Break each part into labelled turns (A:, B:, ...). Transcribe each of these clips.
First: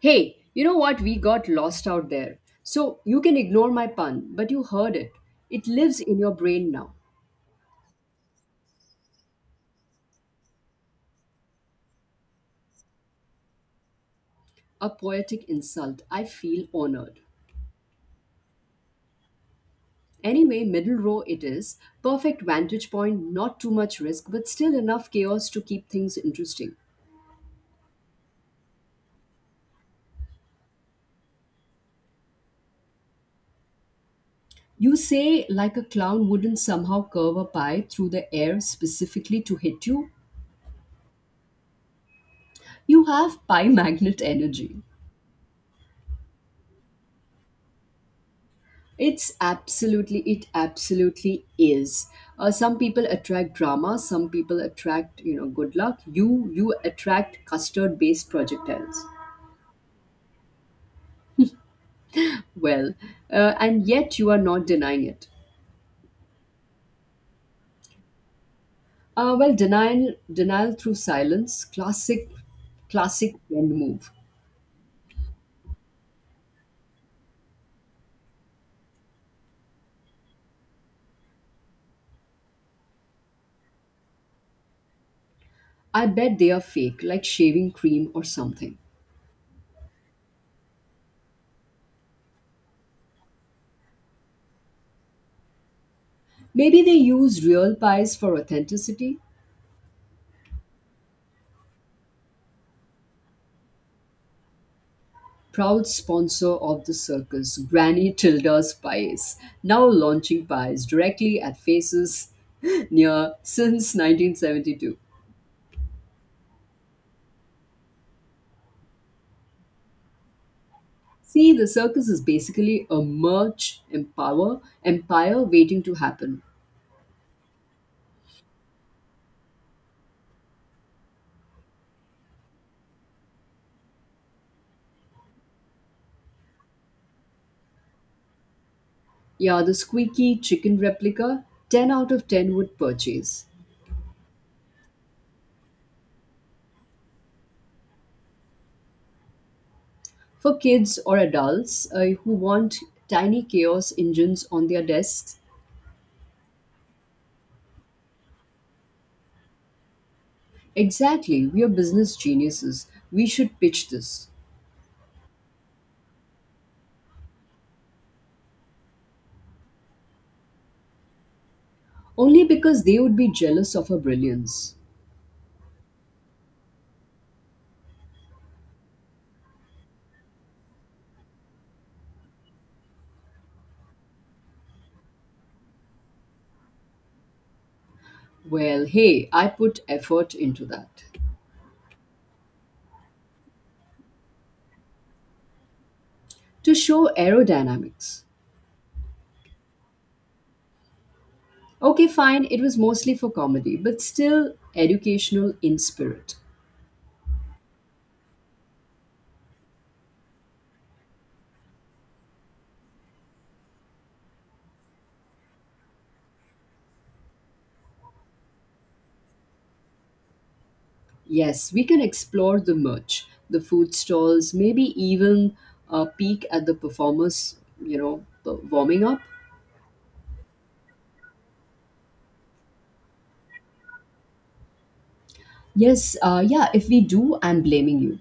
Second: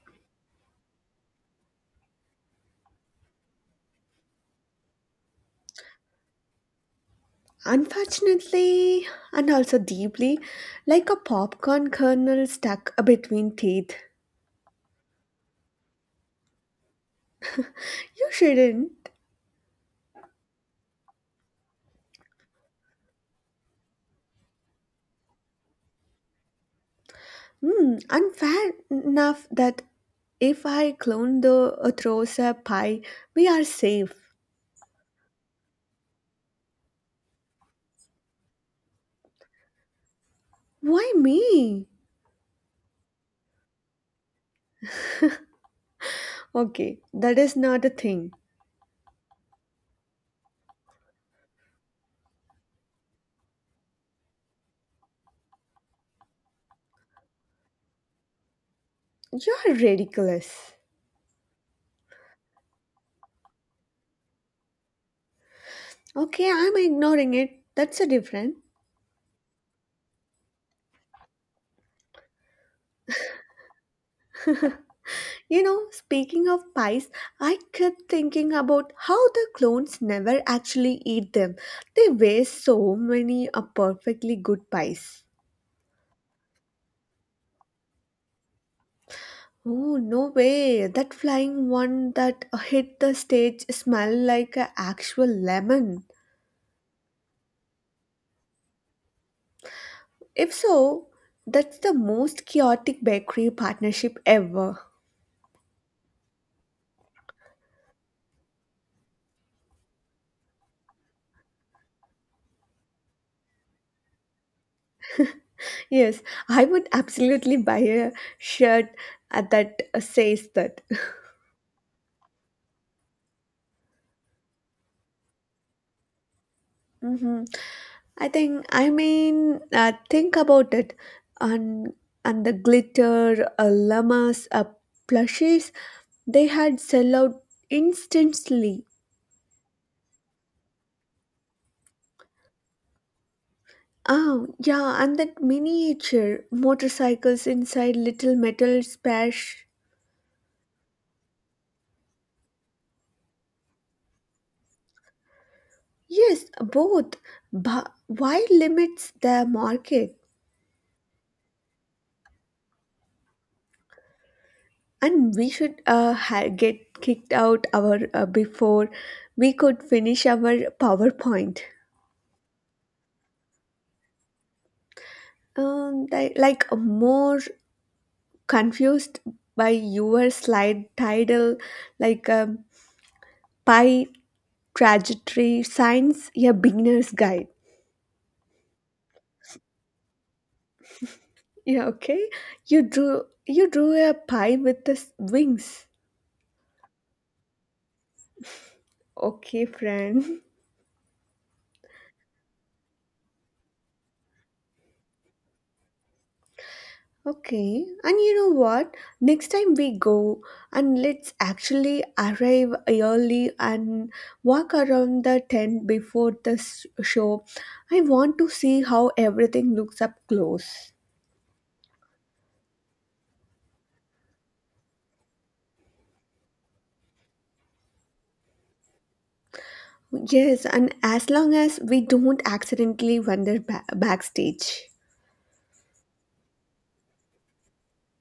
A: Hey, you know what? We got lost out there. So you can ignore my pun, but you heard it. It lives in your brain now.
B: Unfortunately, and also deeply, like a popcorn kernel stuck between teeth.
A: A poetic insult. I feel honored.
B: You shouldn't.
A: Anyway, middle row it is. Perfect vantage point, not too much risk, but still enough chaos to keep things interesting.
B: Hmm, unfair enough that if I clone the Atrosa pie, we are safe.
A: You say, like a clown wouldn't somehow curve a pie through the air specifically to hit you.
B: Why me?
A: You have pie magnet energy.
B: Okay, that is not a thing.
A: It absolutely is. Some people attract drama, some people attract, you know, good luck. You attract custard-based projectiles.
B: You're ridiculous.
A: Well, and yet you are not denying it.
B: Okay, I'm ignoring it. That's a different.
A: Well, denial through silence, classic, classic trend move.
B: Speaking of pies, I kept thinking about how the clones never actually eat them. They waste so many perfectly good pies.
A: I bet they are fake, like shaving cream or something.
B: Oh, no way. That flying one that hit the stage smelled like an actual lemon.
A: Maybe they use real pies for authenticity.
B: If so, that's the most chaotic bakery partnership ever.
A: Proud sponsor of the circus, Granny Tilda's Pies, now launching pies directly at faces near since 1972.
B: Yes, I would absolutely buy a shirt that says that.
A: See, the circus is basically a merch empower empire waiting to happen.
B: Mhm. I think I mean think about it and and the glitter llamas plushies they had sell out instantly.
A: Yeah, the squeaky chicken replica, 10 out of 10 would purchase.
B: Oh yeah, and that miniature motorcycles inside little metal spash.
A: For kids or adults who want tiny chaos engines on their desks,
B: Yes, both. But why limits the market?
A: exactly, we are business geniuses. We should pitch this.
B: And we should get kicked out our before we could finish our PowerPoint.
A: Only because they would be jealous of her brilliance.
B: They, like more confused by your slide title, like pie trajectory science, a beginner's guide.
A: Well, hey, I put effort into that.
B: Yeah, okay, you drew a pie with the wings.
A: To show aerodynamics.
B: Okay, friend.
A: Okay, fine, it was mostly for comedy, but still educational in spirit.
B: Okay, and you know what, next time we go, and let's actually arrive early and walk around the tent before the show. I want to see how everything looks up close.
A: Yes, we can explore the merch, the food stalls, maybe even a peek at the performers, you know, warming up.
B: Yes, and as long as we don't accidentally wander backstage.
A: Yes, yeah, if we do, I'm blaming you.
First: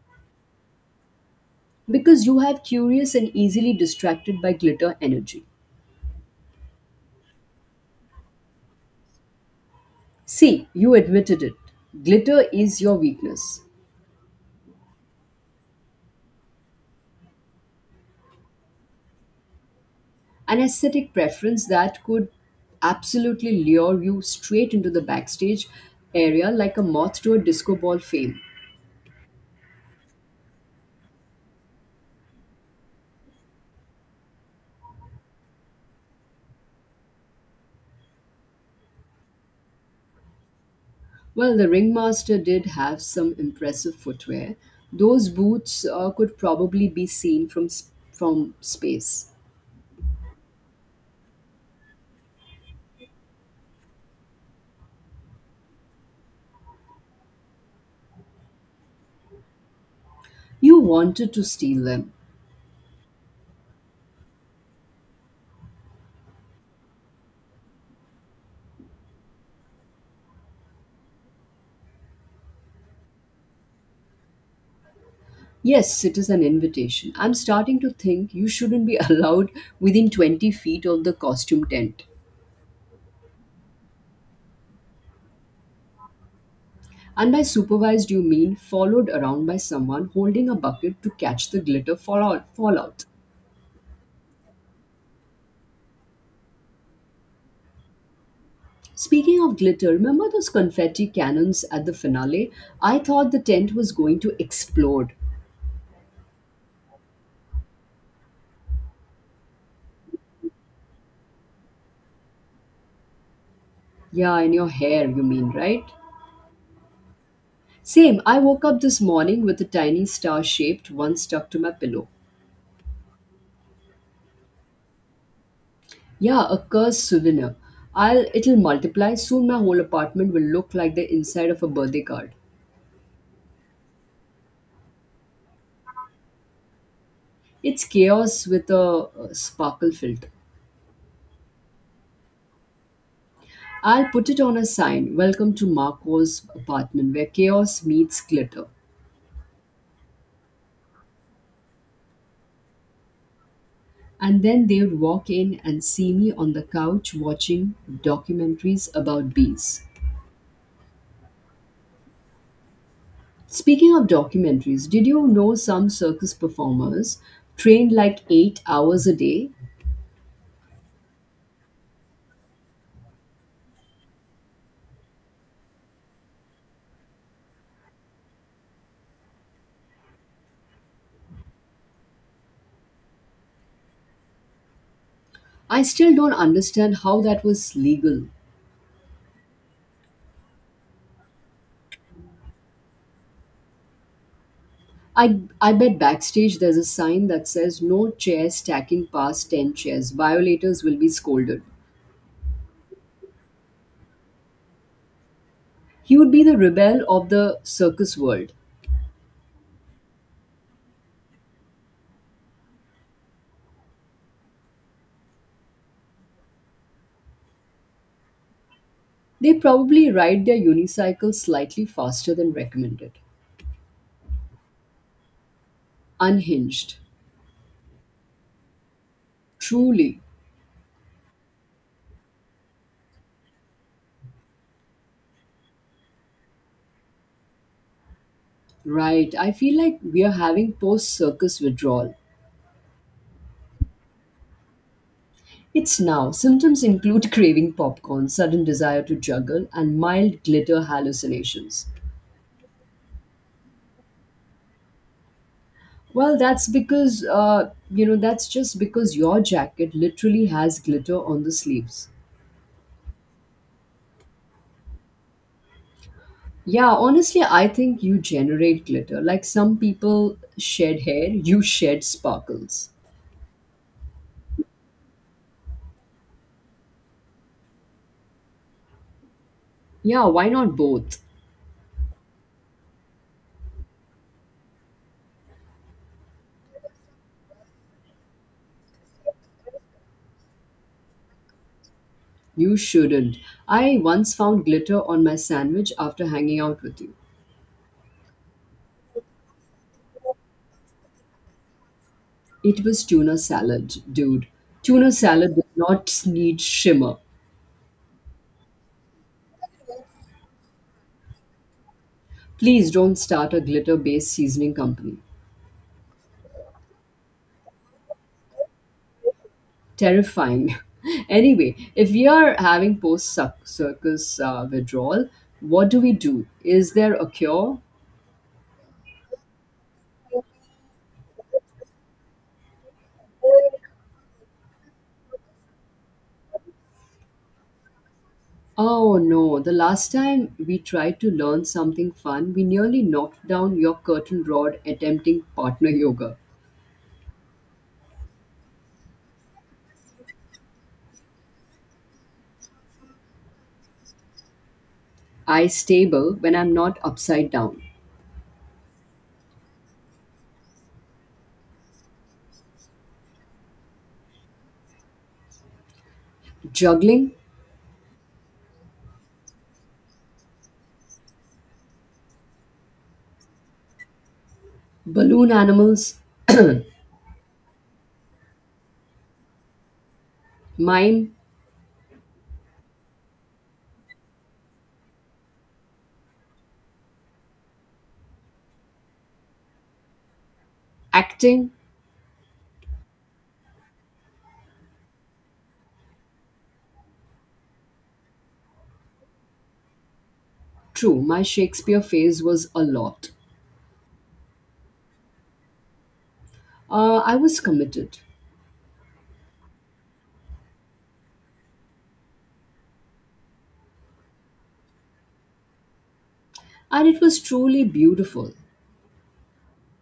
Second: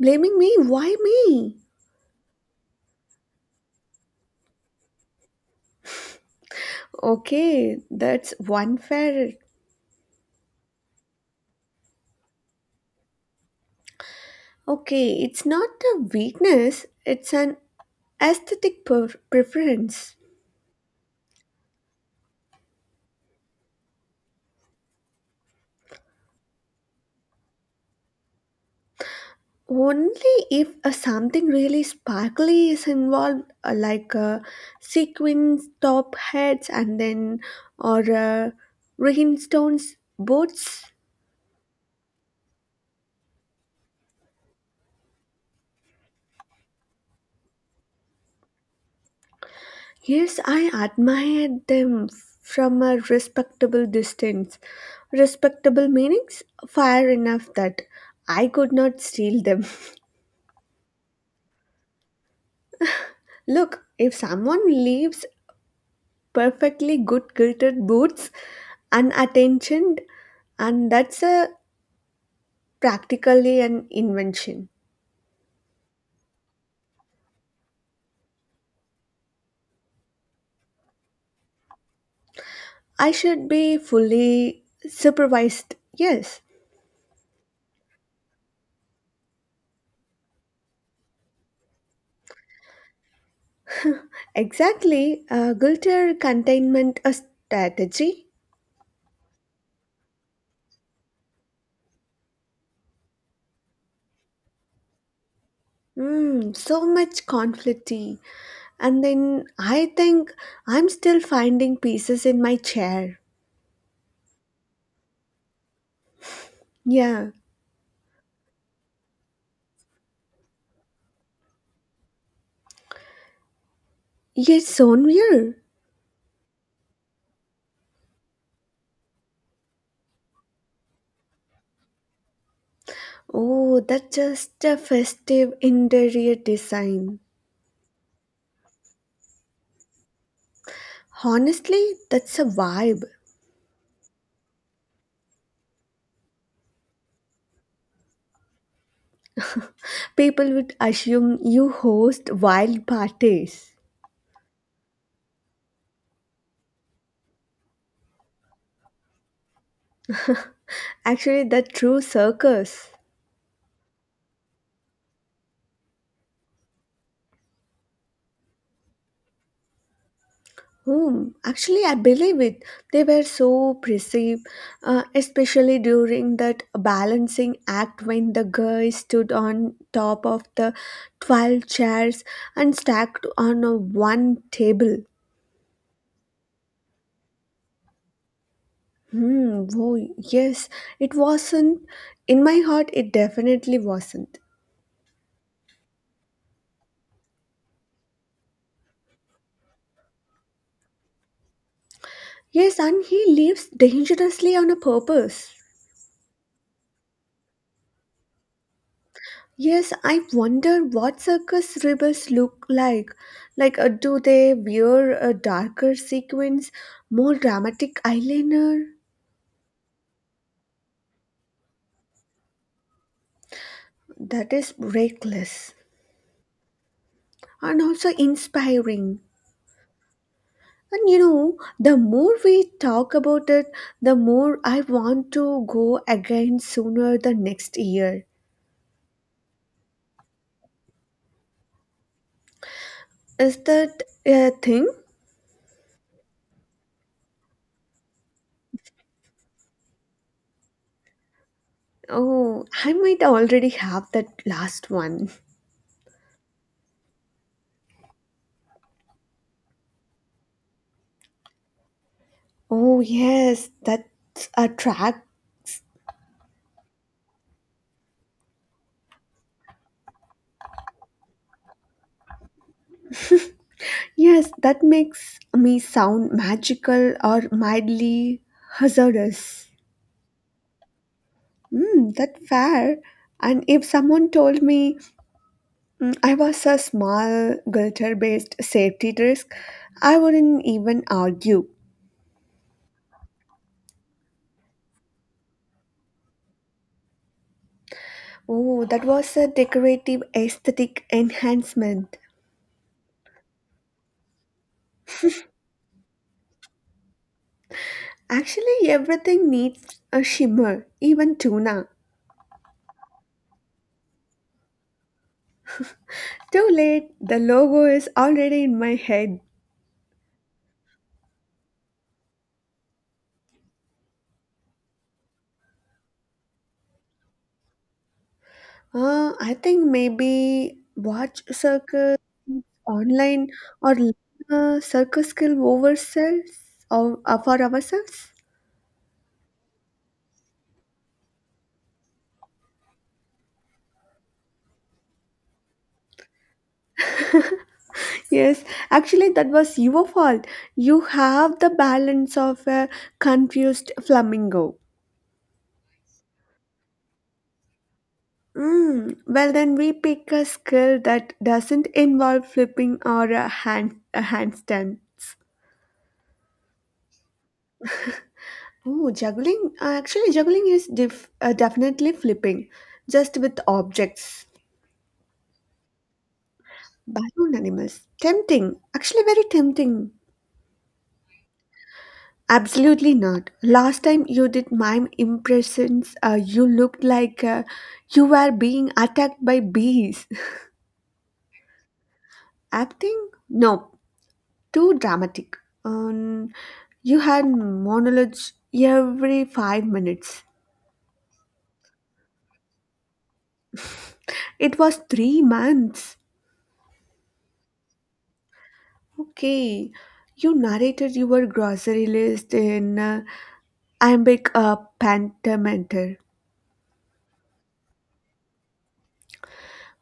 B: Blaming me? Why me?
A: Because you have curious and easily distracted by glitter energy.
B: Okay, that's one fair.
A: See, you admitted it. Glitter is your weakness,
B: Okay, it's not a weakness, it's an aesthetic preference.
A: an aesthetic preference that could absolutely lure you straight into the backstage area like a moth to a disco ball fame.
B: Only if something really sparkly is involved, like sequins, top hats, and then or rhinestones, boots.
A: Well, the ringmaster did have some impressive footwear. Those boots could probably be seen from from space.
B: Yes, I admired them from a respectable distance. Respectable meanings far enough that I could not steal them.
A: You wanted to steal them.
B: Look, if someone leaves perfectly good kilted boots unattentioned, and that's a practically an invention.
A: Yes, it is an invitation. I'm starting to think you shouldn't be allowed within 20 feet of the costume tent.
B: I should be fully supervised. Yes,
A: And by supervised, you mean followed around by someone holding a bucket to catch the glitter fallout.
B: exactly. A guilter containment a strategy.
A: Speaking of glitter, remember those confetti cannons at the finale? I thought the tent was going to explode.
B: So much conflicty. And then I think I'm still finding pieces in my chair.
A: Yeah, in your hair, you mean, right?
B: Yeah.
A: Same, I woke up this morning with a tiny star shaped one stuck to my pillow.
B: Yes, Sonmir.
A: Yeah, a cursed souvenir. I'll it'll multiply soon, my whole apartment will look like the inside of a birthday card.
B: Oh, that's just a festive interior design.
A: It's chaos with a sparkle filter.
B: Honestly, that's a vibe.
A: I'll put it on a sign, Welcome to Marco's apartment, where chaos meets glitter.
B: People would assume you host wild parties.
A: And then they would walk in and see me on the couch watching documentaries about bees.
B: Actually, the true circus.
A: Speaking of documentaries, did you know some circus performers trained like 8 hours a day?
B: Hmm. Actually, I believe it. They were so perceive, especially during that balancing act when the guy stood on top of the 12 chairs and stacked on a one table.
A: I still don't understand how that was legal.
B: Hmm. Oh, yes. It wasn't. In my heart, it definitely wasn't.
A: I bet backstage there's a sign that says no chairs stacking past 10 chairs. Violators will be scolded.
B: Yes, and he lives dangerously on a purpose.
A: He would be the rebel of the circus world.
B: Yes, I wonder what circus rebels look like. Like, do they wear a darker sequins, more dramatic eyeliner?
A: They probably ride their unicycle slightly faster than recommended.
B: That is reckless
A: Unhinged.
B: and also inspiring.
A: Truly.
B: And the more we talk about it, the more I want to go again sooner the next year.
A: Right. I feel like we are having post circus withdrawal.
B: Is that a thing?
A: It's now. Symptoms include craving popcorn, sudden desire to juggle, and mild glitter hallucinations.
B: Oh, I might already have that last one.
A: Well, that's because, you know, that's just because your jacket literally has glitter on the sleeves.
B: Oh, yes, that a track.
A: Yeah, honestly, I think you generate glitter. Like some people shed hair, you shed sparkles.
B: Yes, that makes me sound magical or mildly hazardous.
A: Yeah, why not both?
B: That fair. And if someone told me I was a small glitter-based safety risk, I wouldn't even argue.
A: You shouldn't. I once found glitter on my sandwich after hanging out with you.
B: Oh, that was a decorative aesthetic enhancement.
A: It was tuna salad, dude. Tuna salad does not need shimmer.
B: Actually, everything needs a shimmer, even tuna.
A: Please don't start a glitter based seasoning company.
B: Too late, the logo is already in my head.
A: Terrifying. anyway, if we are having post circus withdrawal, what do we do? Is there a cure?
B: I think maybe watch circus online or learn a circus skill ourselves or for ourselves.
A: Oh no, the last time we tried to learn something fun, we nearly knocked down your curtain rod attempting partner yoga.
B: Yes, actually, that was your fault. You have the balance of a confused flamingo.
A: I stable when I'm not upside down.
B: Well, then we pick a skill that doesn't involve flipping or a handstand.
A: Juggling,
B: Oh, juggling. Actually, juggling is definitely flipping, just with objects.
A: balloon animals,
B: Balloon animals. Tempting. Actually, very tempting.
A: mime,
B: Absolutely not. Last time you did mime impressions, you looked like you were being attacked by bees.
A: acting.
B: Acting? No, too dramatic. Um, you had monologues every 5 minutes.
A: True, my Shakespeare phase was a lot.
B: It was 3 months.
A: I was committed.
B: Okay. You narrated your grocery list in iambic pentameter.
A: And it was truly beautiful.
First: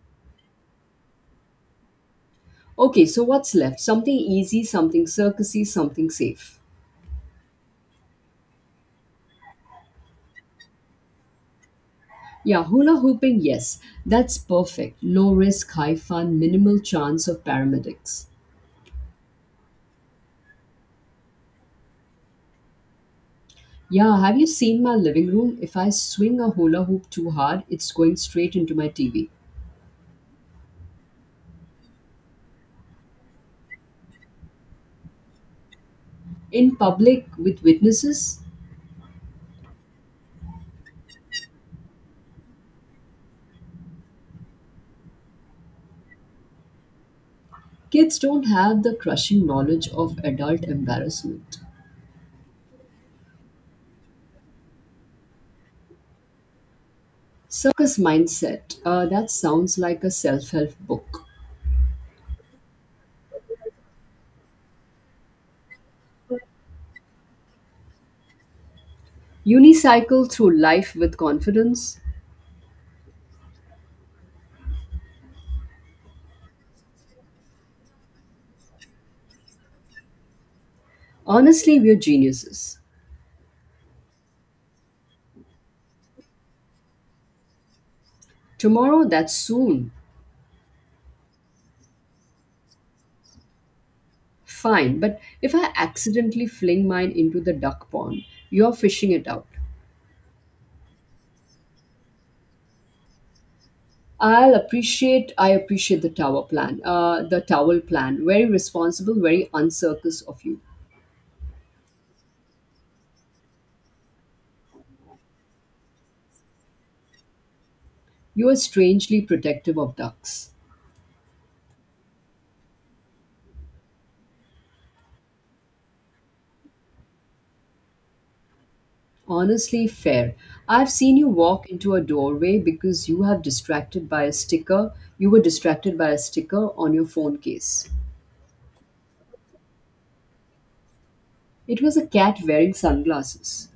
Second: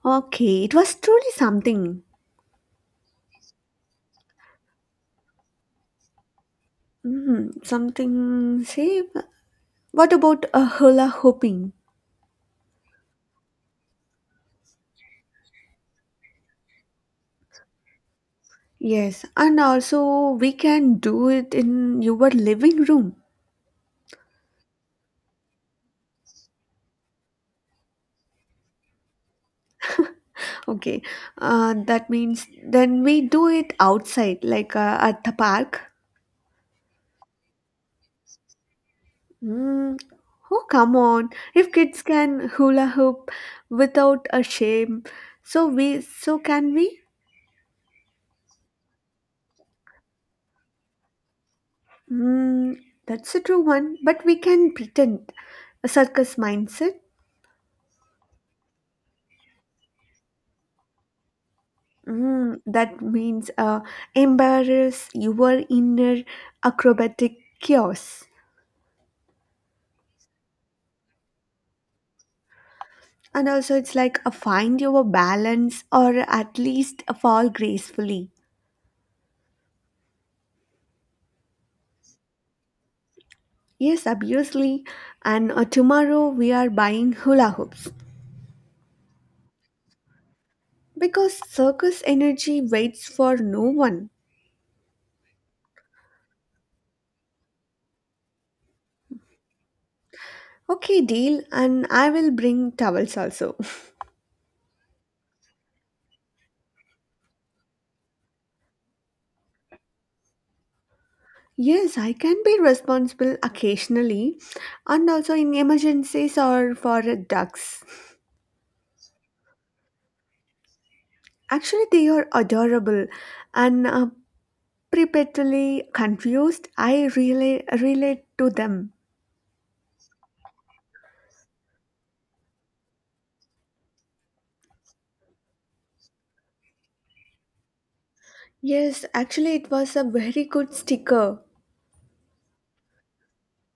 B: Okay, it was truly something.
A: Okay, so what's left? Something easy, something circusy, something safe.
B: Mhm, something same. What about a hula hooping?
A: Yeah, hula hooping, yes. That's perfect. Low risk, high fun, minimal chance of paramedics.
B: Yes, and also we can do it in your living room.
A: Yeah, have you seen my living room? If I swing a hula hoop too hard, it's going straight into my TV.
B: Okay, that means then we do it outside, like at the park.
A: In public, with witnesses,
B: Mm. Oh, come on! If kids can hula hoop without a shame, so can we?
A: kids don't have the crushing knowledge of adult embarrassment.
B: Mm, that's a true one, but we can pretend a circus mindset.
A: Circus mindset, that sounds like a self help book.
B: That means embarrass your inner acrobatic chaos.
A: Unicycle through life with confidence.
B: And also, it's like a find your balance or at least a fall gracefully.
A: Honestly, we're geniuses.
B: Yes, obviously. And tomorrow we are buying hula hoops
A: Tomorrow, that's soon.
B: because circus energy waits for no one.
A: Fine, but if I accidentally fling mine into the duck pond, you're fishing it out.
B: Okay, deal. And I will bring towels also.
A: I appreciate the tower plan. The towel plan. Very responsible. Very uncircus of you.
B: Yes, I can be responsible occasionally and also in emergencies or for ducks.
A: You are strangely protective of ducks.
B: Actually, they are adorable and perpetually confused. I really relate to them.
A: Honestly, fair. I've seen you walk into a doorway because you have distracted by a sticker. You were distracted by a sticker on your phone case.
B: Yes, actually, it was a very good sticker.
A: It was a cat wearing sunglasses.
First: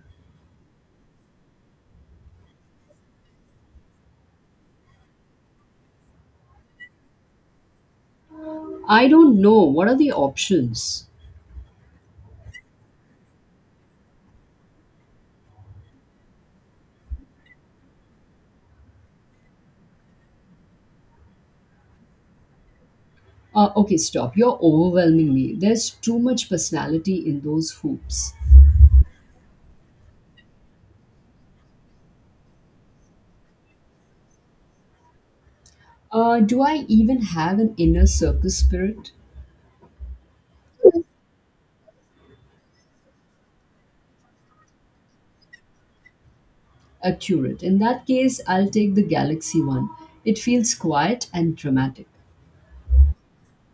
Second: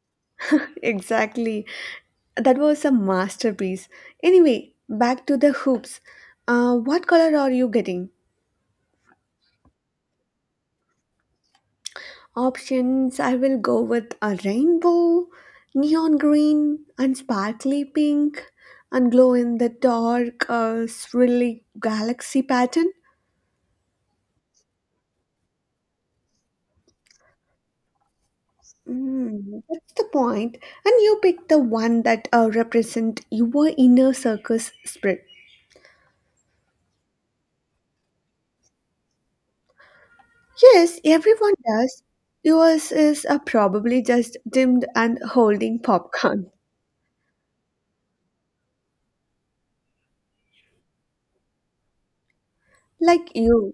B: Exactly. That was a masterpiece. Anyway, back to the hoops. What color are you getting?
A: I don't know. What are the options?
B: Options I will go with a rainbow, neon green, and sparkly pink, and glow in the dark, swirly galaxy pattern.
A: Okay, stop. You're overwhelming me. There's too much personality in those hoops.
B: That's the point. And you pick the one that represent your inner circus spirit.
A: Do I even have an inner circus spirit?
B: Yes, everyone does. Yours is probably just dimmed and holding popcorn.
A: Accurate. In that case, I'll take the galaxy one. It feels quiet and dramatic.
B: Like you.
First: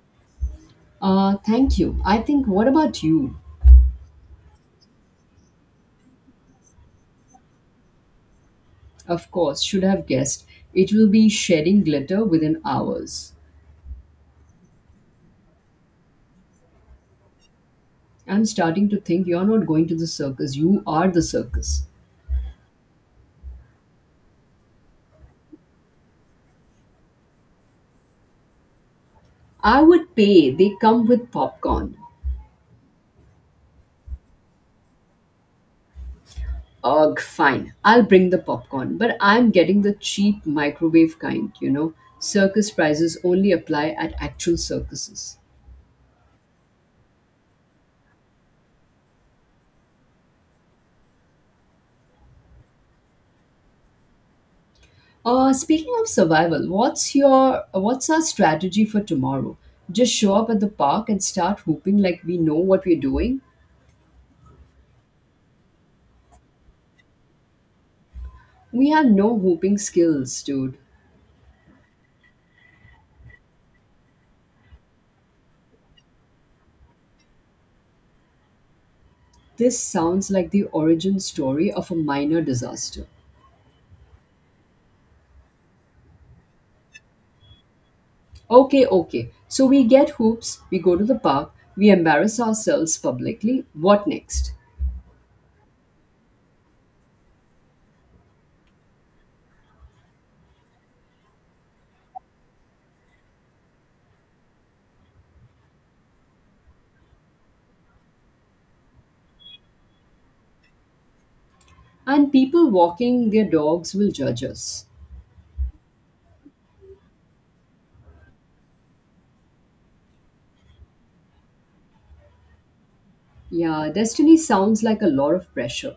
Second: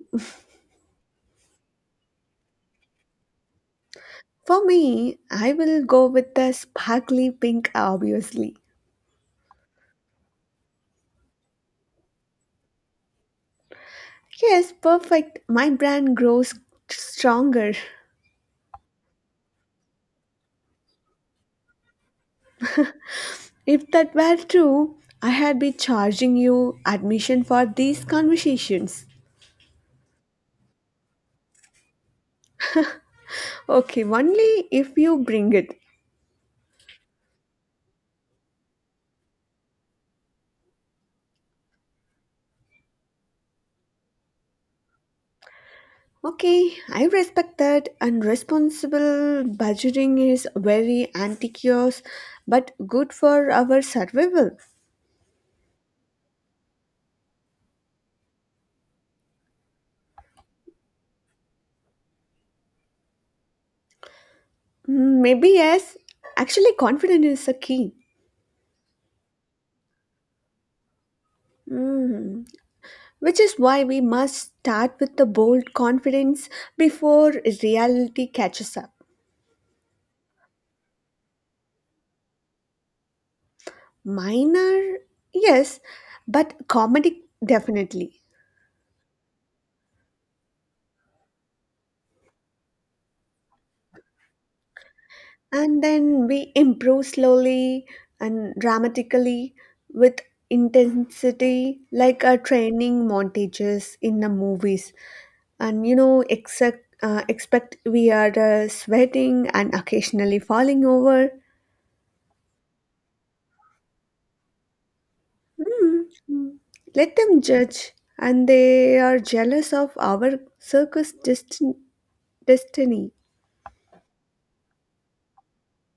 A: Thank you. I think, what about you?
B: For me, I will go with the sparkly pink, obviously.
A: Of course, should have guessed. It will be shedding glitter within hours.
B: Yes, perfect. My brand grows stronger.
A: I'm starting to think you're not going to the circus. You are the circus.
B: If that were true, I had been charging you admission for these conversations.
A: I would pay. They come with popcorn.
B: Okay, only if you bring it.
A: Ugh, fine. I'll bring the popcorn, but I'm getting the cheap microwave kind, you know. Circus prizes only apply at actual circuses.
B: Okay, I respect that. And responsible budgeting is very antiquous, but good for our survival.
A: Speaking of survival, what's our strategy for tomorrow? Just show up at the park and start hooping like we know what we're doing?
B: Maybe yes. Actually, confidence is a key.
A: We have no hooping skills, dude.
B: Mm, Which is why we must start with the bold confidence before reality catches up.
A: This sounds like the origin story of a minor disaster.
B: Minor, yes, but comedic, definitely.
A: Okay, okay. So we get hoops, we go to the park, we embarrass ourselves publicly. What next?
B: And then we improve slowly and dramatically with intensity, like a training montages in the movies. And expect we are sweating and occasionally falling over.
A: And people walking their dogs will judge us.
B: Mm, mm. Let them judge, and they are jealous of our circus destiny.
A: Yeah, destiny sounds like a lot of pressure.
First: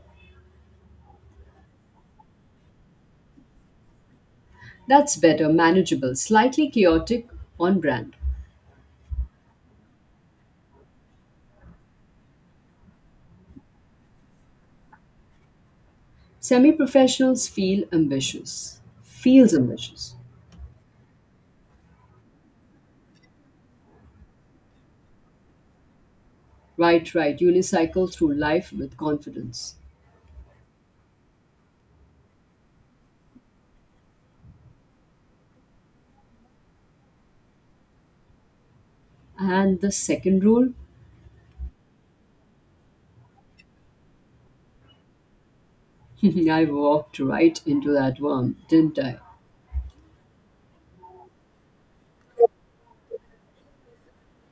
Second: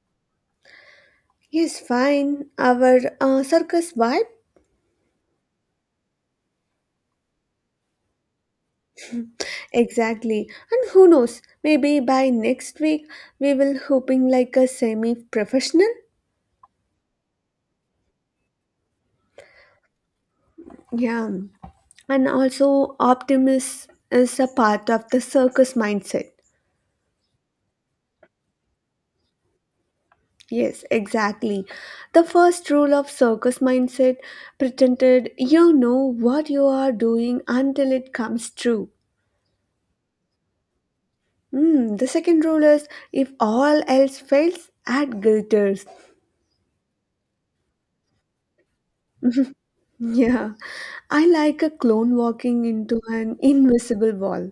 B: Yes, fine. Our circus vibe.
A: That's better, manageable, slightly chaotic, on brand.
B: Exactly. And who knows, maybe by next week we will hooping like a semi professional.
A: Semi professionals feel ambitious. Feels ambitious.
B: Yeah. And also optimism is a part of the circus mindset.
A: Right, right. Unicycle through life with confidence.
B: Yes, exactly. The first rule of circus mindset pretended you know what you are doing until it comes true.
A: And the second rule?
B: Hmm. The second rule is if all else fails, add glitters.
A: I walked right into that one, didn't I?
B: Yeah, I like a clone walking into an invisible wall.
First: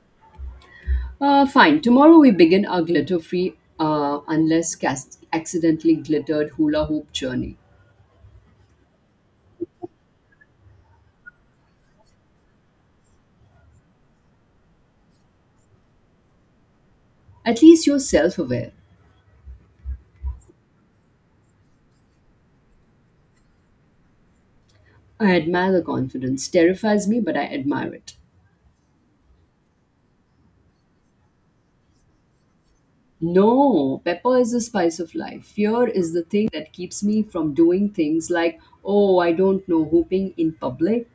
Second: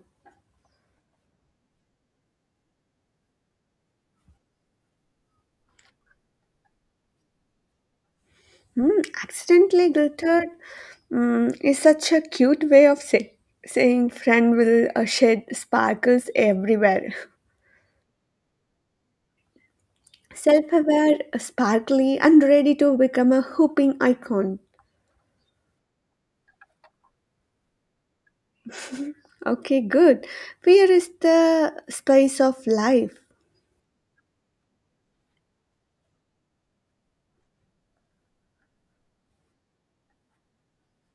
A: Fine. Tomorrow we begin our glitter free, unless accidentally glittered hula hoop journey.
B: Hmm, accidentally glittered is such a cute way of saying friend will shed sparkles everywhere.
A: At least you're self aware.
B: Self aware, sparkly, and ready to become a hooping icon.
A: I admire the confidence. Terrifies me, but I admire it.
B: Okay, good. Fear is the spice of life.
A: No, pepper is the spice of life. Fear is the thing that keeps me from doing things like, oh, I don't know, hooping in public.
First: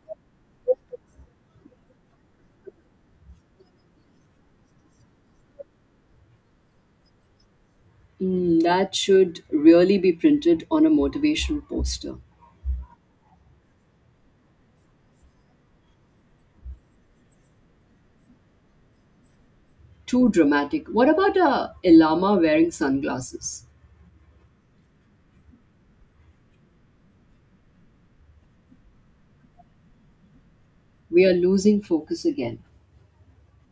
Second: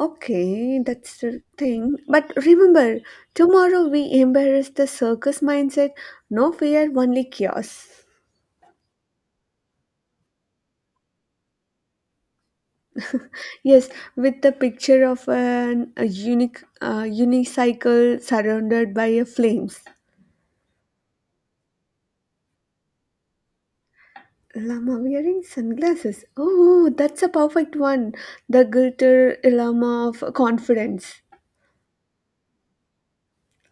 B: Okay, that's the thing. But remember, tomorrow we embrace the circus mindset. No fear, only chaos.
A: Mm, that should really be printed on a motivational poster.
B: Yes, with the picture of a unique unicycle surrounded by a flames.
A: Too dramatic. What about a llama wearing sunglasses?
B: Llama wearing sunglasses. Oh, that's a perfect one. The glitter llama of confidence.
A: We are losing focus again.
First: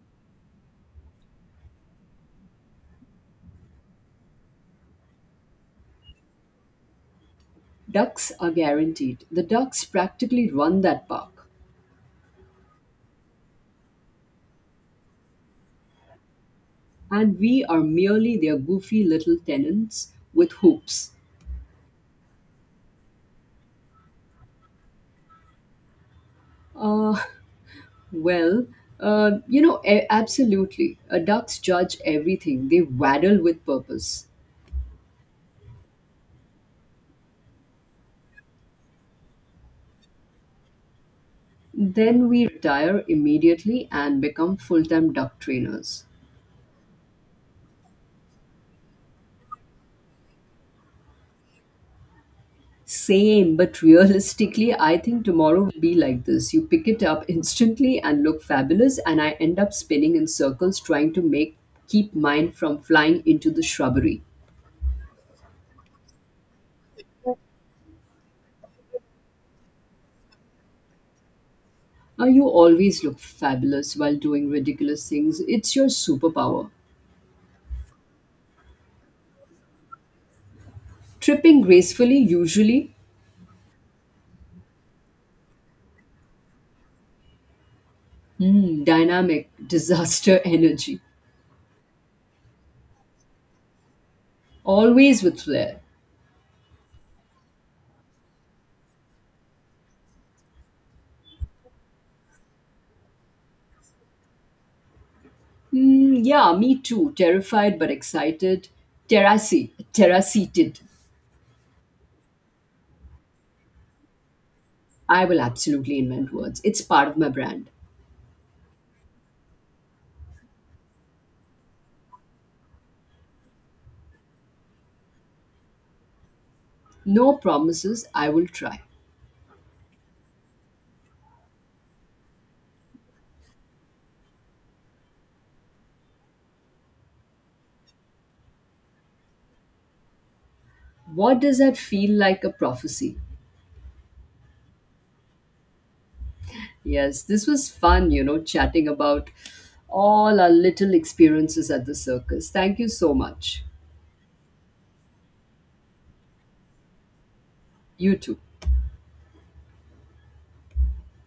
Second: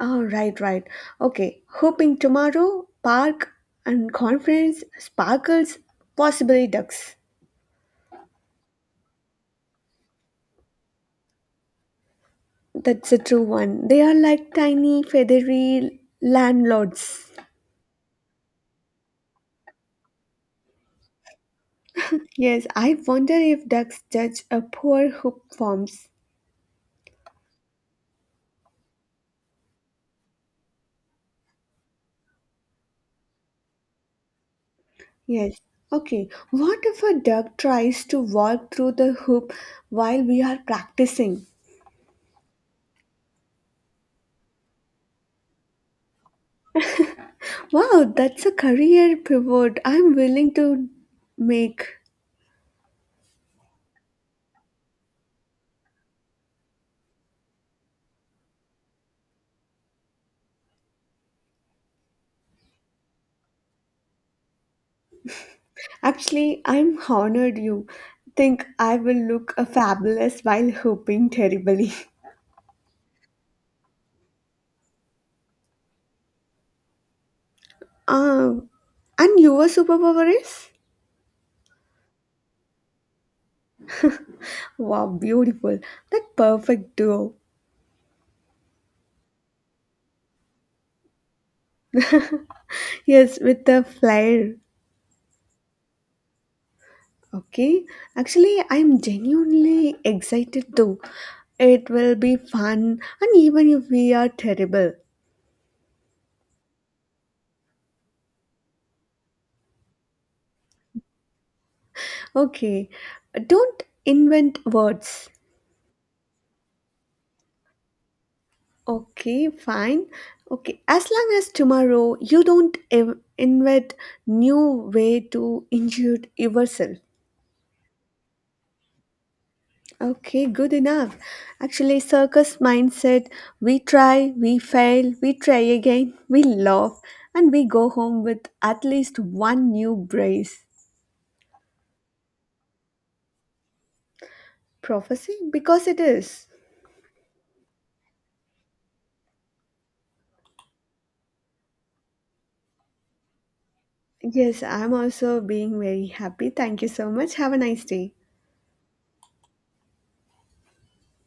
B: Oh, right, right. Okay, hoping tomorrow, park and conference sparkles, possibly ducks.
A: Ducks are guaranteed. The ducks practically run that park
B: That's a true one. They are like tiny, feathery landlords.
A: and we are merely their goofy little tenants with hoops.
B: Yes, I wonder if ducks judge a poor hoop forms.
A: Uh, well, you know, absolutely. Ducks judge everything, they waddle with purpose.
B: Yes. Okay, what if a duck tries to walk through the hoop while we are practicing?
A: Then we retire immediately and become full time duck trainers.
B: Wow, that's a career pivot I'm willing to make.
A: Same, but realistically, I think tomorrow will be like this. You pick it up instantly and look fabulous, and I end up spinning in circles trying to make keep mine from flying into the shrubbery.
B: Actually, I'm honored you think I will look a fabulous while hooping terribly.
A: Now, you always look fabulous while doing ridiculous things. It's your superpower.
B: Uh, and your superpower is?
A: Tripping gracefully, usually.
B: Wow, beautiful. That perfect duo.
A: Mm, dynamic, disaster energy.
B: Yes, with the flair.
A: Always with flair.
B: Okay. Actually, I'm genuinely excited too. It will be fun, and even if we are terrible.
A: Mm, yeah, me too. Terrified but excited. Terrassi, terrasseated.
B: Okay. Don't invent
A: I
B: words.
A: will absolutely invent words. It's part of my brand.
B: Okay, fine. Okay, as long as tomorrow you don't invent new way to injure yourself.
A: No promises, I will try.
B: Okay, good enough. Actually, circus mindset we try, we fail, we try again, we laugh, and we go home with at least one new brace.
A: What does that feel like a prophecy?
B: Prophecy? Because it is.
A: Yes, this was fun, you know, chatting about all our little experiences at the circus. Thank you so much.
B: Yes, I'm also being very happy. Thank you so much. Have a nice day.
A: You too.